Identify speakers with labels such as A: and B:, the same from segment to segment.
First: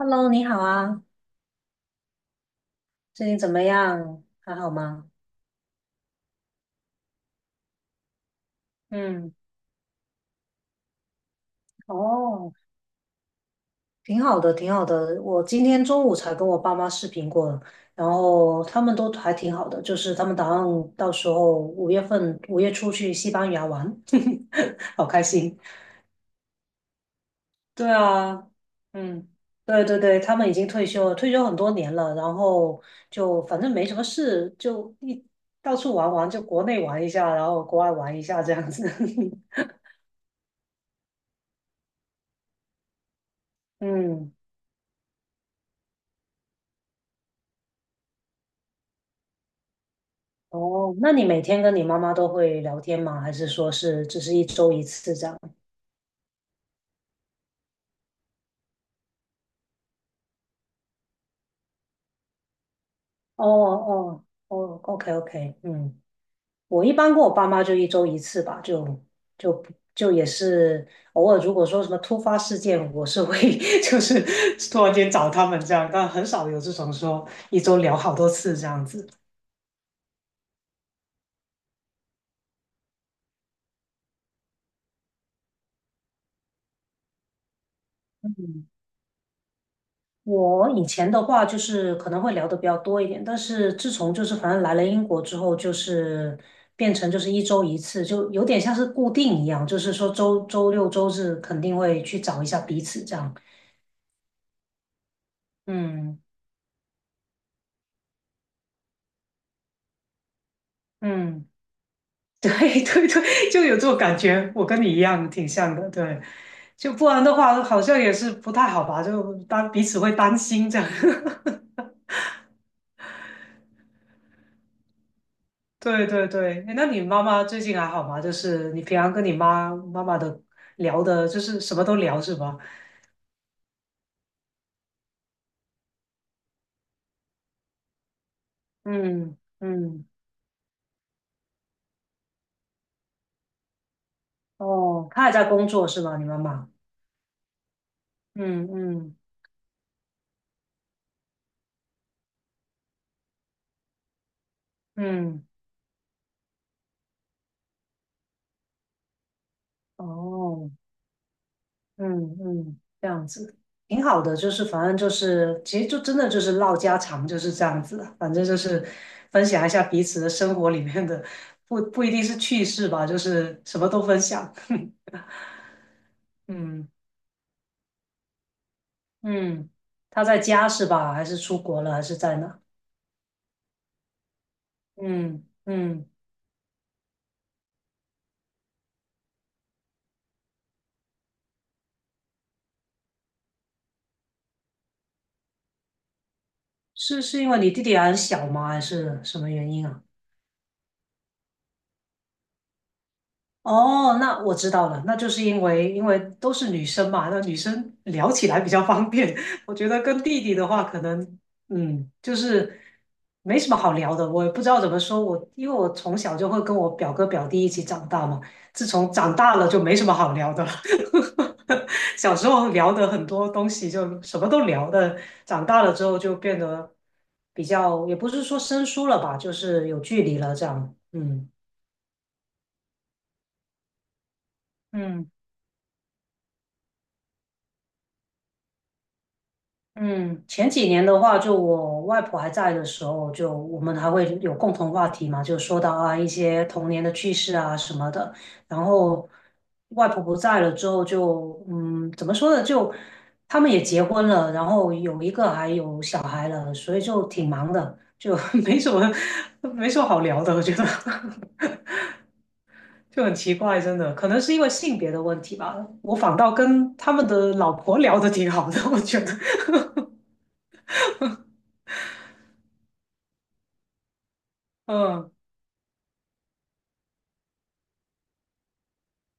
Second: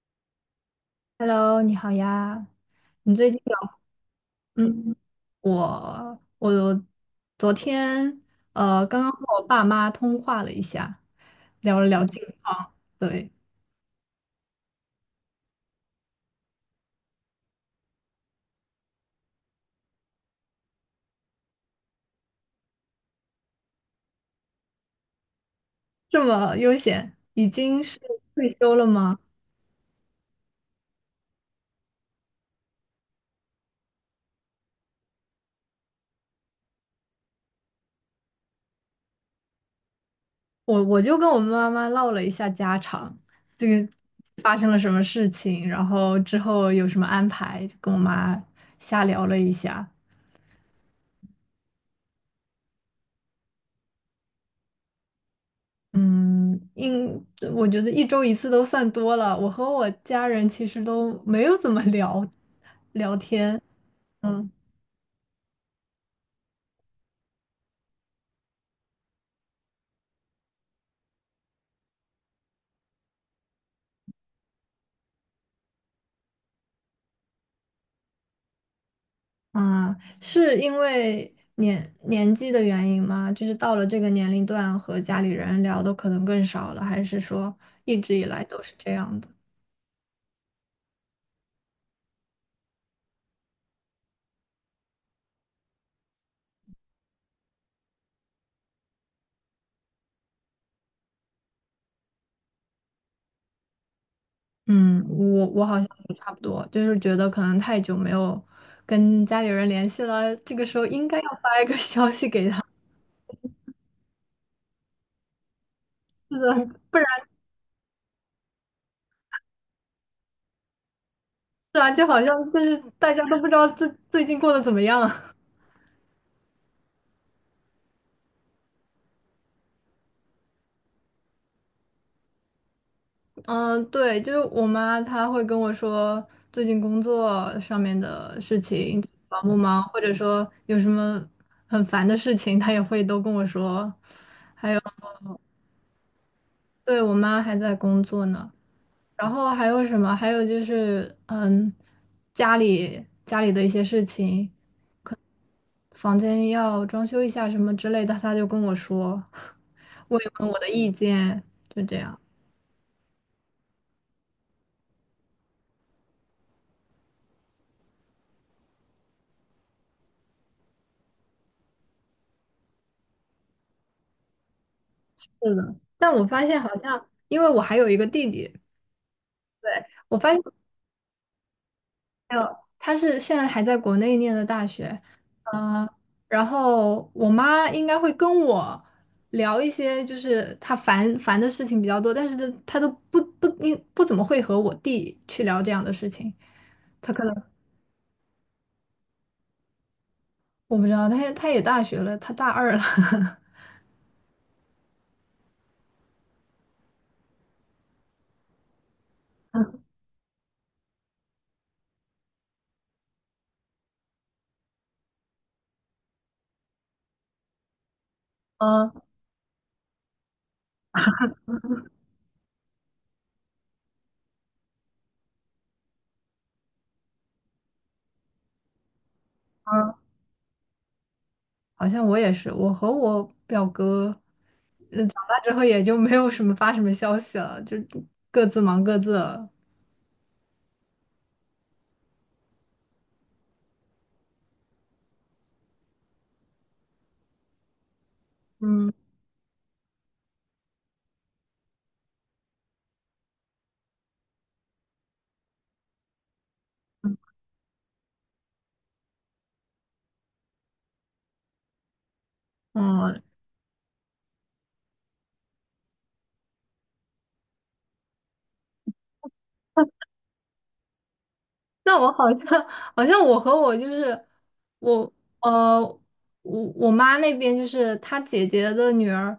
A: Hello，你好啊，
B: Hello，你好呀。你
A: 最
B: 最
A: 近
B: 近
A: 怎
B: 有
A: 么样？还好
B: 嗯，
A: 吗？
B: 我昨天刚刚
A: 嗯，
B: 和我爸妈通话了一下，聊了聊近
A: 哦，
B: 况。对，
A: 挺好的，挺好的。我今天中午才跟我爸妈视频过了，然后他们都还挺好的，就是他们打算到时候五月份五月初去西班牙玩，好开心。
B: 这么悠闲，已经
A: 对
B: 是
A: 啊，
B: 退休了吗？
A: 嗯，对对对，他们已经退休了，退休很多年了，然后就反正没什么事，就一到处玩玩，就国内玩一下，然后国外玩一下这样子。
B: 我就跟我妈妈唠了一下家常，这 个
A: 嗯。
B: 发生了什么事情，然后之后有什么安排，就跟我妈瞎聊了一下。
A: 哦，那你每天跟你妈妈都会聊天吗？还是说是只是一周一次这样？
B: 嗯，应，我觉得一周一次都算多了。我和我家人其实都没有怎么聊聊
A: 哦
B: 天。
A: 哦
B: 嗯。
A: 哦，OK OK，嗯，我一般跟我爸妈就一周一次吧，就就也是偶尔，如果说什么突发事件，我是会 就是突然间找他们这样，但很少有这种说一周聊好多次这样子。
B: 啊，是因为年纪的原因吗？就是到了这个年龄段，和家里人聊的可能更少了，还是说一直以来都是这样的？
A: 我以前的话就是可能会聊的比较多一点，但是自从就是反正来了英国之后，就是变成就是一周一次，就有点像是固定一样，就是说周周六周日肯定会去找一下彼此这样。
B: 嗯，我好像也
A: 嗯
B: 差不多，就是觉得可能太久没有跟家里人联系了，这个时候应该要
A: 嗯，
B: 发一个 消息给
A: 对
B: 他，
A: 对对，就有这种感觉，我跟你一样，挺像的。对，
B: 是
A: 就
B: 的。
A: 不然的话，好像也是不太好吧，就当彼此会担心这样。
B: 是啊，就好像就是大家都不知道最近过得怎么样。
A: 对对对，诶那你妈妈最近还好吗？就是你平常跟你妈妈妈的聊的，就是什么都聊是吧？
B: 嗯，对，就是我妈她会跟我说最近工作上面的事情
A: 嗯
B: 忙不忙，或
A: 嗯，
B: 者说有什么很烦的事情，她也会都跟我说。
A: 哦，她还在工作是吗？你妈妈？
B: 对，我妈还在工作呢，
A: 嗯嗯
B: 然后还有什么？还有就是家里的一些事情，
A: 嗯，
B: 房间要装修一下什么之类的，她就跟我说，问一问我的
A: 哦，
B: 意见，就这样。
A: 嗯嗯，这样子挺好的，就是反正就是，其实就真的就是唠家常就是这样子的，反正就是分享一下彼此的生活里面的，不一定是趣事吧，就是什么都分享。
B: 是的，但我发现好
A: 嗯。
B: 像，因为我还有一个弟弟，
A: 嗯，
B: 对，我
A: 他
B: 发
A: 在
B: 现
A: 家是吧？还是出国了？还是
B: 还
A: 在
B: 有
A: 哪？
B: 他是现在还在国内念的大学，
A: 嗯
B: 啊、
A: 嗯，
B: 然后我妈应该会跟我聊一些就是她烦的事情比较多，但是她都不怎么会和我弟去聊这样的事情，他
A: 是
B: 可能
A: 是因为你弟弟还很小吗？还是什么原因啊？
B: 我不知道，他也大学了，他大二了，
A: 哦，那我知道了，那就是因为都是女生嘛，那女生聊起来比较方便。我觉得跟弟弟的话，可能嗯，就是没什么好聊的。我也不知道怎么说，我因为我从小就会跟我表哥表弟一起长大嘛，自
B: 嗯
A: 从长大了就没什么好聊的了。小时候聊的很多东西就什么都聊的，长大了之后就变得比较，也不是说生疏了吧，就是
B: 嗯。
A: 有距离了这样。嗯
B: 好像我也是，我和我表哥。
A: 嗯。
B: 完之后也就没有什么发什么消息了，就各自忙各自了。
A: 嗯，前几年的话，就我外婆还在的时候，就我们还会有共同话题嘛，就说到啊一些童年的趣事啊什么的。然
B: 嗯
A: 后外婆不在了之后就，嗯，怎么说呢？就他们也结婚了，然后有一个还有小孩了，所以就挺忙的，就 没什么 没什么好聊的，我觉得
B: 嗯，
A: 就很奇怪，真的，可能是因为性别的问题吧。我反倒跟他们的老婆聊得挺好的，我觉得，
B: 那我好像好像我和我就是我
A: 嗯。
B: 呃我妈那边就是她姐姐的女儿，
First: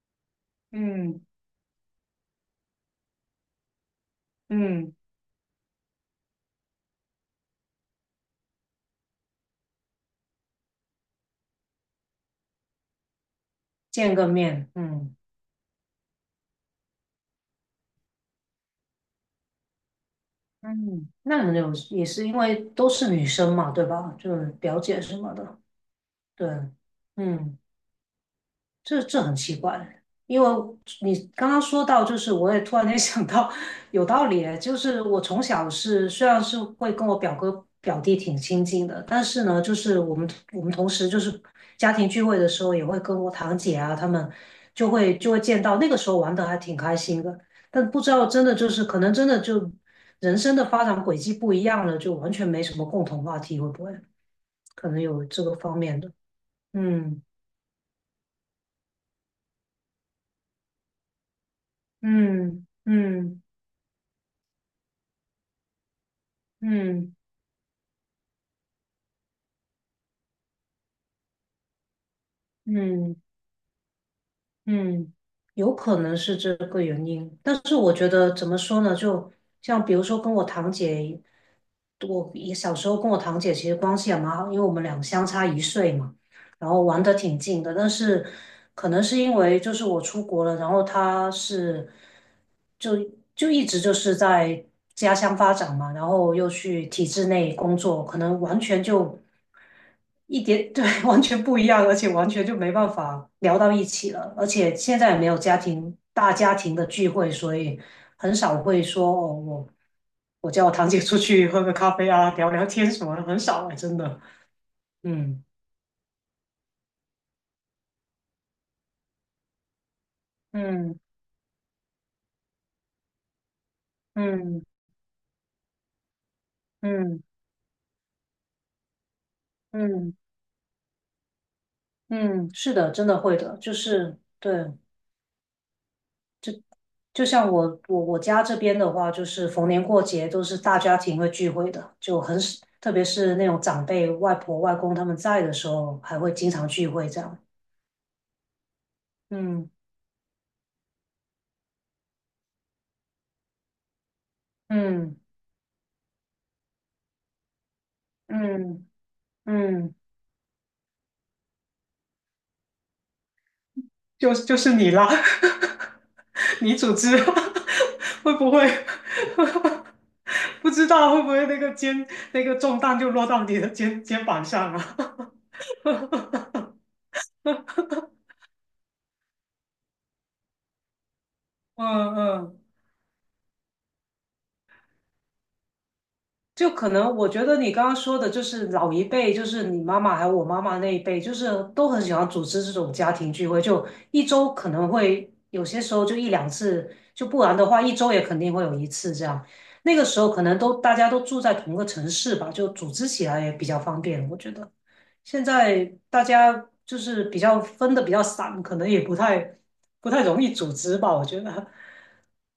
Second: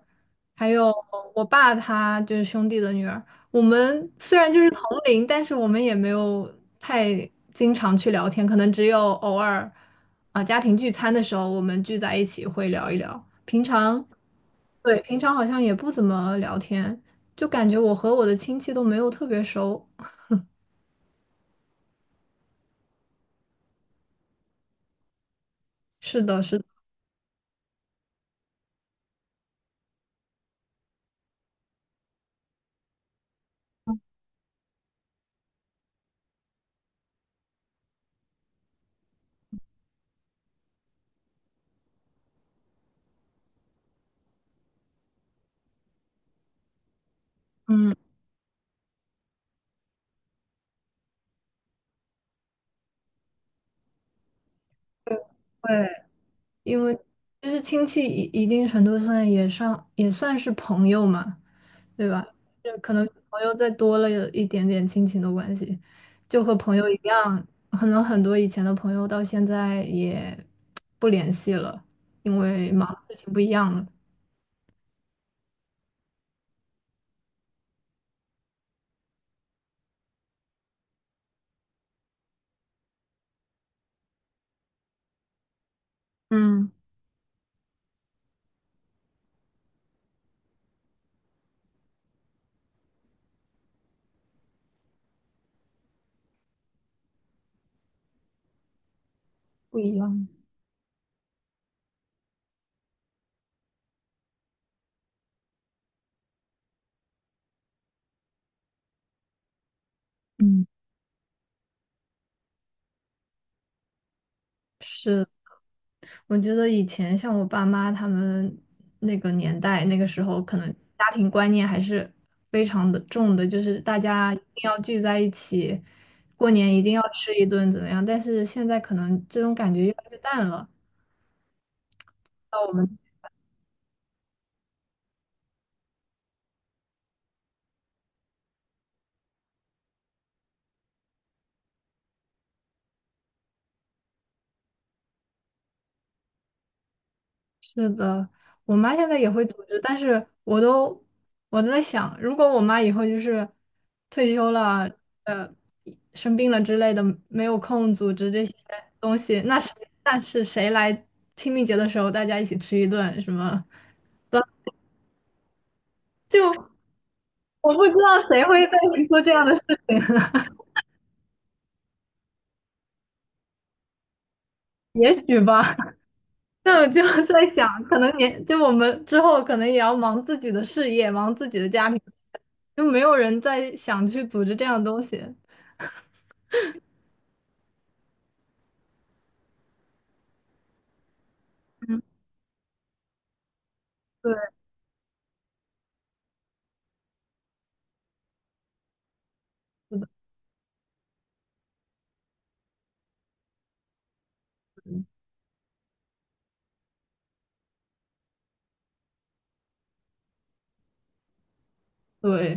B: 还有
A: 嗯
B: 我爸他就是兄弟的女儿。我们虽然就是同
A: 嗯，
B: 龄，但是我们也没有太经常去聊天，可能只有偶尔家庭聚餐的时候我们聚在一起会聊一聊。
A: 见个面，
B: 对，
A: 嗯
B: 平常好像也不怎么聊天，就感觉我和我的亲戚都没有特别熟。
A: 嗯，那你们有也是因为都是女生嘛，对吧？就是表姐什么的，
B: 是的，
A: 对，
B: 是的，
A: 嗯这这很奇怪，因为你刚刚说到，就是我也突然间 想到，有道理诶，就是我从小是虽然是会跟我表哥表弟挺亲近的，但是呢，就是我们同时就是家庭聚会的时候，也会跟我堂姐啊他们就会见到，那个时候玩的还挺开心的，但
B: 嗯。
A: 不知道真的就是可能真的就人生的发展轨迹不一样了，就完全没什么共同话题，会不会可能
B: 对，
A: 有这个
B: 会
A: 方面的？
B: 因为
A: 嗯
B: 就是亲戚一定程度上也算是朋友嘛，对吧？
A: 嗯
B: 就可能朋
A: 嗯。
B: 友再多了有一点点亲情的关系，就和朋友一
A: 嗯
B: 样，可能很多以前的朋友到现在也不联系了，因为忙的
A: 嗯
B: 事情不一样了。
A: 嗯，有可能是这个原因，但是我觉得怎么说呢？就像比如说跟我堂姐，我也小时候跟我堂姐其实关系也蛮好，因为我们俩相差一岁嘛。然
B: 嗯，
A: 后玩的挺近的，但是可能是因为就是我出国了，然后他是就就一直就是在家乡发展嘛，然后又去体制内工作，可能完全就
B: 不一样。
A: 一点，对，完全不一样，而且完全就没办法聊到一起了，而且现在也没有家庭大家庭的聚会，所以很少会说哦我。我
B: 嗯，
A: 叫我堂姐出去喝个咖啡啊，聊聊天什么的，很少哎，真的。
B: 是。
A: 嗯
B: 我觉得以前像我爸妈他们那个年代，那个时候可能
A: 嗯
B: 家庭观念还是非常的重的，就是大家一
A: 嗯。
B: 定要聚在一起，过年一定要
A: 嗯
B: 吃一顿怎么样？但是现在可能这种感觉越来
A: 嗯
B: 越淡了。
A: 嗯，
B: 到我
A: 是的，
B: 们。
A: 真的会的，就是对，就像我家这边的话，就是逢年过节都是大家庭会聚会的，就很少，特别是那种长辈、外婆、外公他们在的时候，还会经常聚会这样。
B: 是的，我妈现在也会组
A: 嗯
B: 织，但是我都在想，如果我妈以后就是退休了，
A: 嗯
B: 呃，生病了之类的，没有空组织这些
A: 嗯
B: 东西，
A: 嗯，
B: 那是谁来清明节的时候大家一起吃一顿什么？
A: 就就是你啦，
B: 就
A: 你组织
B: 我不知道
A: 会
B: 谁
A: 不
B: 会再
A: 会
B: 去做这样的事 情。
A: 不知道会不会那个肩那个重担就落到你的肩膀上
B: 也
A: 啊？
B: 许吧。那我就 在想，可能年就我们之后可能也要忙自己的事业，忙自己的 家庭，
A: 嗯嗯。
B: 就没有人再想去组织这样的东西。
A: 就可能我觉得你刚刚说的，就是老一辈，就是你妈妈还有我妈妈那一辈，就是都很喜欢组织这种家庭聚会，就一
B: 对。
A: 周可能会有些时候就一两次，就不然的话一周也肯定会有一次这样。那个时候可能都大家都住在同个城市吧，就组织起来也比较方便，我觉得。现在大家就是比较分的比较散，可能也不太容易组织吧，我觉得
B: 对，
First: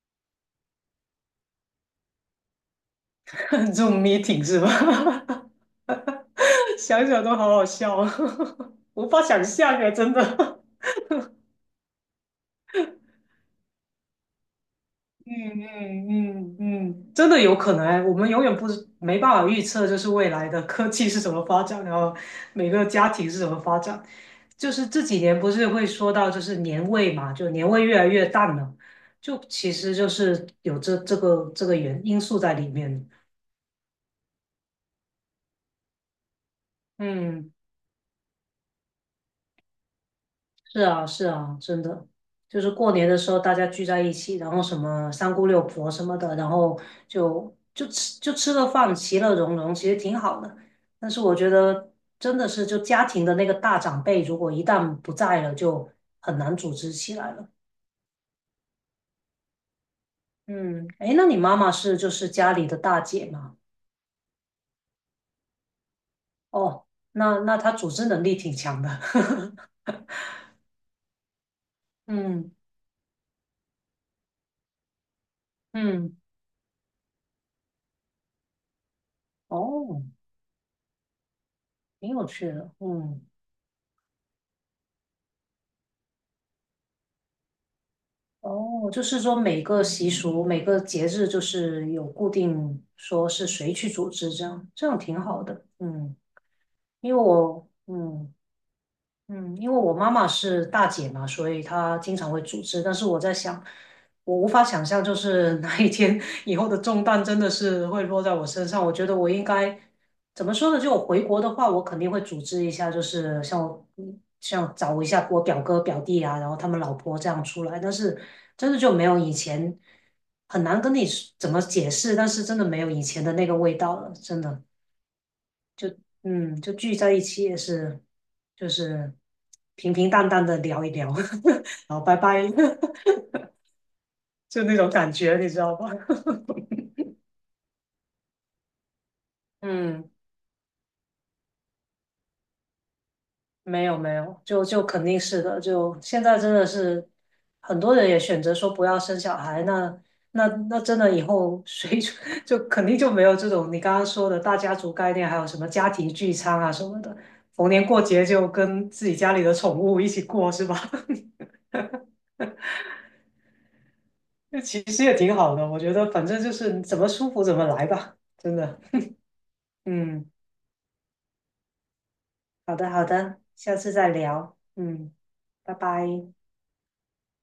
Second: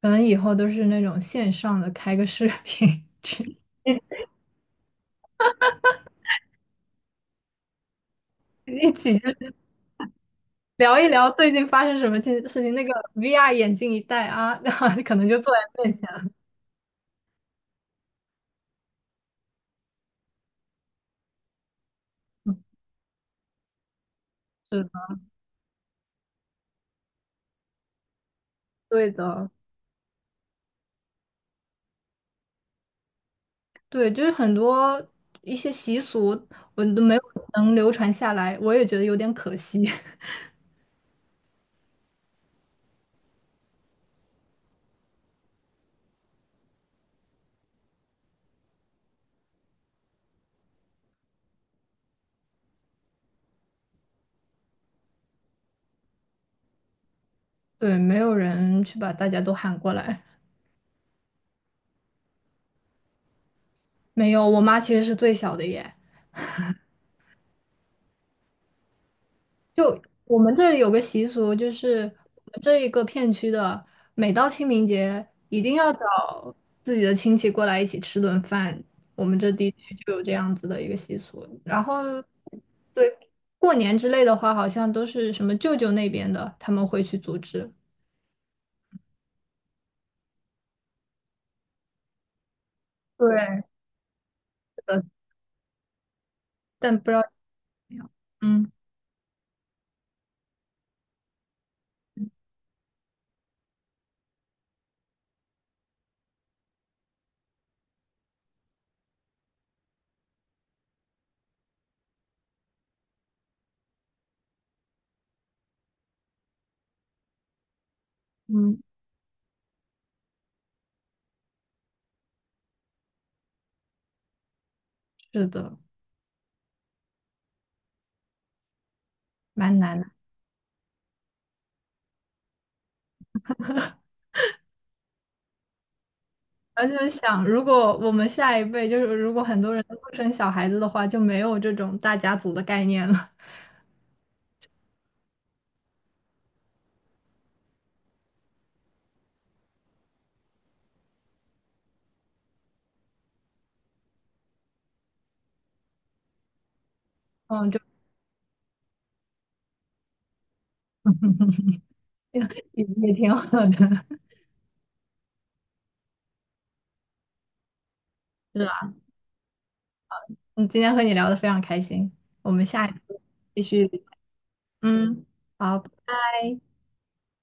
B: 可能以后都是那种线上的，开个视频，去
A: 这种 meeting 是吧？想想都好好笑，
B: 一
A: 无
B: 起
A: 法
B: 就
A: 想
B: 是
A: 象哎，真的。
B: 聊一聊最近发生什么件事情。那个 VR 眼镜一戴啊，然后可能就坐
A: 嗯
B: 在面前了。
A: 嗯嗯嗯，真的有可能哎，我们永远不知没办法预测，就是未来的科技是怎么发展，然后每个家庭是怎么发展。就
B: 是
A: 是
B: 的，
A: 这几年不是会说到就是年味嘛，就年味越来越淡了，
B: 对
A: 就
B: 的。
A: 其实就是有这这个原因素在里面。
B: 对，就是很多一些习俗，我都没有
A: 嗯。
B: 能流传下来，我也觉得有点可惜。
A: 是啊，是啊，真的，就是过年的时候大家聚在一起，然后什么三姑六婆什么的，然后就吃个饭，其乐融融，其实挺好的。但是我觉得真的是，就家庭的那个大长辈，如果一旦不在了，就很难组织起来了。
B: 对，没有人去把大家都喊过来。
A: 嗯，诶，那你妈妈是就是家里的大姐嘛？
B: 没有，我妈其实是最小的耶。
A: 哦，那那她组织能力挺强的。
B: 就我们这里有个习俗，就是 我
A: 嗯
B: 们这一个片区的，每到清明节一定要
A: 嗯，
B: 找自己的亲戚过来一起吃顿饭。我们这地区
A: 哦，
B: 就有这样子的一个习俗。然后，
A: 挺有趣的。
B: 对，
A: 嗯。
B: 过年之类的话，好像都是什么舅舅那边的，他们会去组织。
A: 哦，就是说每个习俗、每个节日，就是有固定说是
B: 对，
A: 谁去组织，这样
B: 是
A: 这样
B: 的，
A: 挺好的。嗯，
B: 但不知
A: 因
B: 道
A: 为
B: 怎
A: 我
B: 么样。
A: 嗯，
B: 嗯
A: 嗯，因为我妈妈是大姐嘛，所以她经常会组织。但是我在想，我无法想象，就是哪一天 以后的重担真的是会落在我身上。我觉得我应该怎么说呢？就我回国的话，我肯定会组织一下，就是像我嗯像找一下我表哥表弟啊，然后他们老婆这样出来。但是真的
B: 嗯，
A: 就没有以前很难跟你怎么解释，但是真的没有以前的那个味道了，真的。
B: 是的，
A: 嗯，就聚在一起也是，就是
B: 蛮
A: 平
B: 难的。
A: 平淡淡的聊一聊，然后拜拜，就那种感觉，你知道吧？
B: 而且想，如果我们下一辈就是如果很 多人都
A: 嗯，
B: 不生小孩子的话，就没有这种大家族的概念了。
A: 没有没有，就就肯定是的，就现在真的是很多人也选择说不要生小孩，那那真的以后谁 就肯定就没有这种你刚刚说的大家族概念，还有什么家庭聚餐啊什么的，逢
B: 嗯，就
A: 年过节就跟自己家里的宠物一起过，是吧？
B: 也也挺好的，
A: 那其实也挺好的，我觉得反正就是你怎么舒服怎么来吧，真
B: 是
A: 的。
B: 吧？
A: 嗯，
B: 嗯，今天和你聊得非常开心，我们
A: 好
B: 下
A: 的
B: 一
A: 好
B: 次
A: 的，
B: 继
A: 下
B: 续。
A: 次再聊。嗯，
B: 嗯，
A: 拜
B: 好，拜
A: 拜。
B: 拜。